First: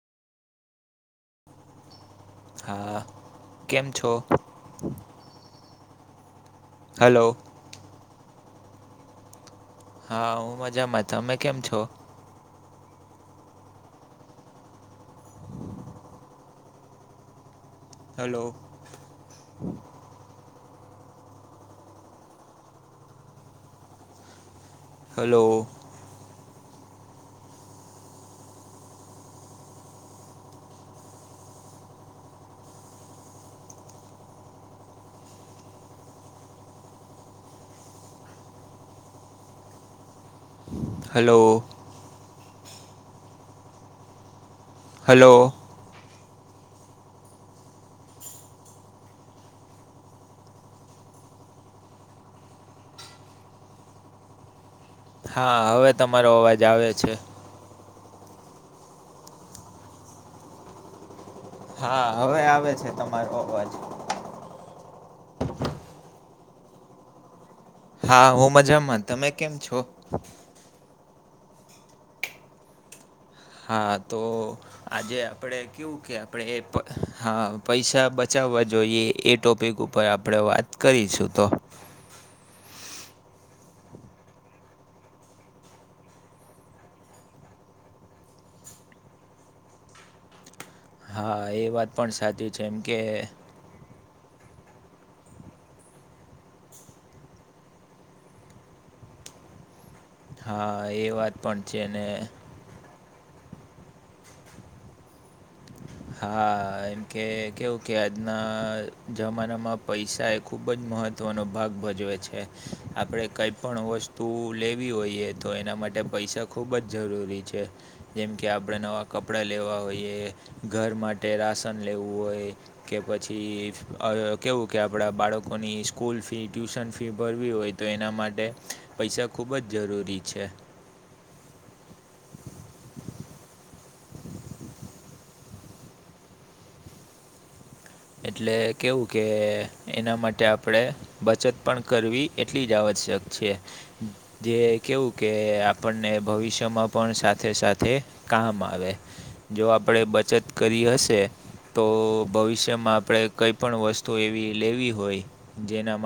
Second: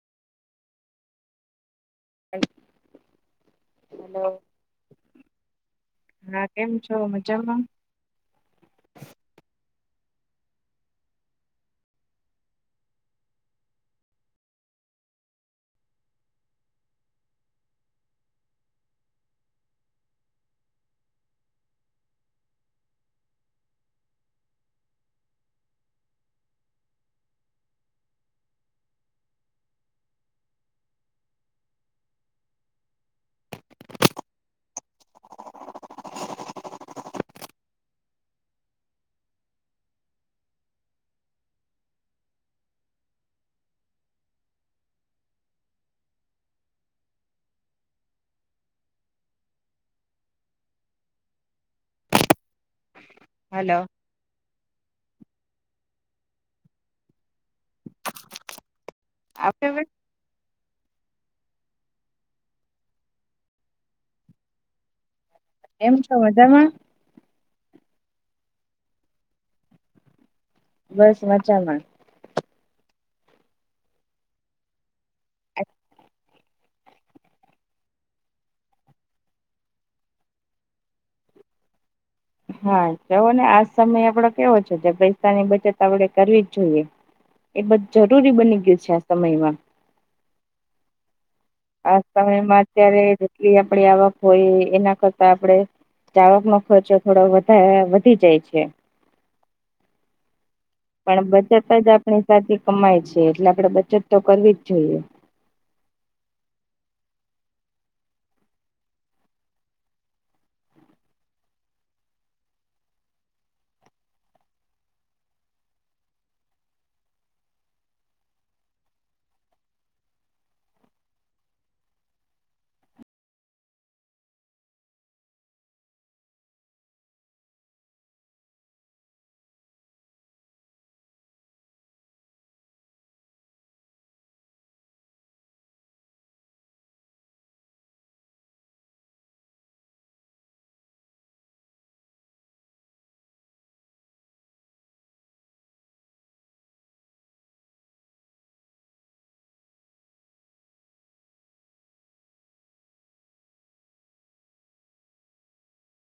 હા કેમ છો? ના કેમ છો હલો મજામાં. હા હું મજામાં તમે કેમ છો? Hello. Hello. Hello. Hello. [inaudible] Hello. હા હવે તમારો અવાજ આવે છે. આપણે હવે હા હવે આવે છે તમારો અવાજ. કેમ છો મજામાં? હા હું મજામાં તમે કેમ છો? બસ મજામાં. હા તો આજે આપણેે કેવું કે આપણેે હા પૈસા બચાવવા જોઈએ એ ટોપિક ઉપ પર આપણે વાત કરીશું તો હા જવો ને આ સમયે આપડો કેવો છે જે પૈસાની બચત આપડે કરવી જ જોઈએ. એ બધું જરૂરી બની ગયું છે આ સમયમાં હા એ વાત આ પણ સાચી સમયમાં છે એમ કે અત્યારે જેટલી આપડી આવક હોય એના કરતા આપડે ચાવાક નો ખર્ચો થોડો વધારે વધી જાય છે. હા. એ પણ વાત બચત છે જ ને આપણી સાથે કમાય છે એટલે આપણેે બચત તો કરવી જ જોઈએ. હ. હા એમ કે કેવું કે આજના જમાનામાં પૈસા એક ખૂબ જ મહત્ત્વનો ભાગ ભજવે છે આપણે કંઈ પણ વસ્તુ લેવી હોઈએ. તો એના માટે પૈસા ખૂબ જ જરૂરી છે. જેમ કે આપણે નવા કપડાં લેવા હોઈએ ઘર માટે રાશન લેવું હોય. કે પછી કેવું કે આપણા બાળકોની સ્કૂલ ફી ટ્યુશન ફી ભરવી હોય. તો એના માટે પૈસા ખૂબ જ જરૂરી છે. એટલે કેવું કે એના માટે આપણેે. બચત પણ કરવી એટલી જ આવશ્યક છે. જે કેવું કે આપણને ભવિષ્યમાં પણ સાથે સાથે કામ આવે જો આપણેે બચત કરી હશે તો ભવિષ્ય જેમાં આપણે કંઈ પણ વસ્તુ એવી લેવી હોય જેનામાં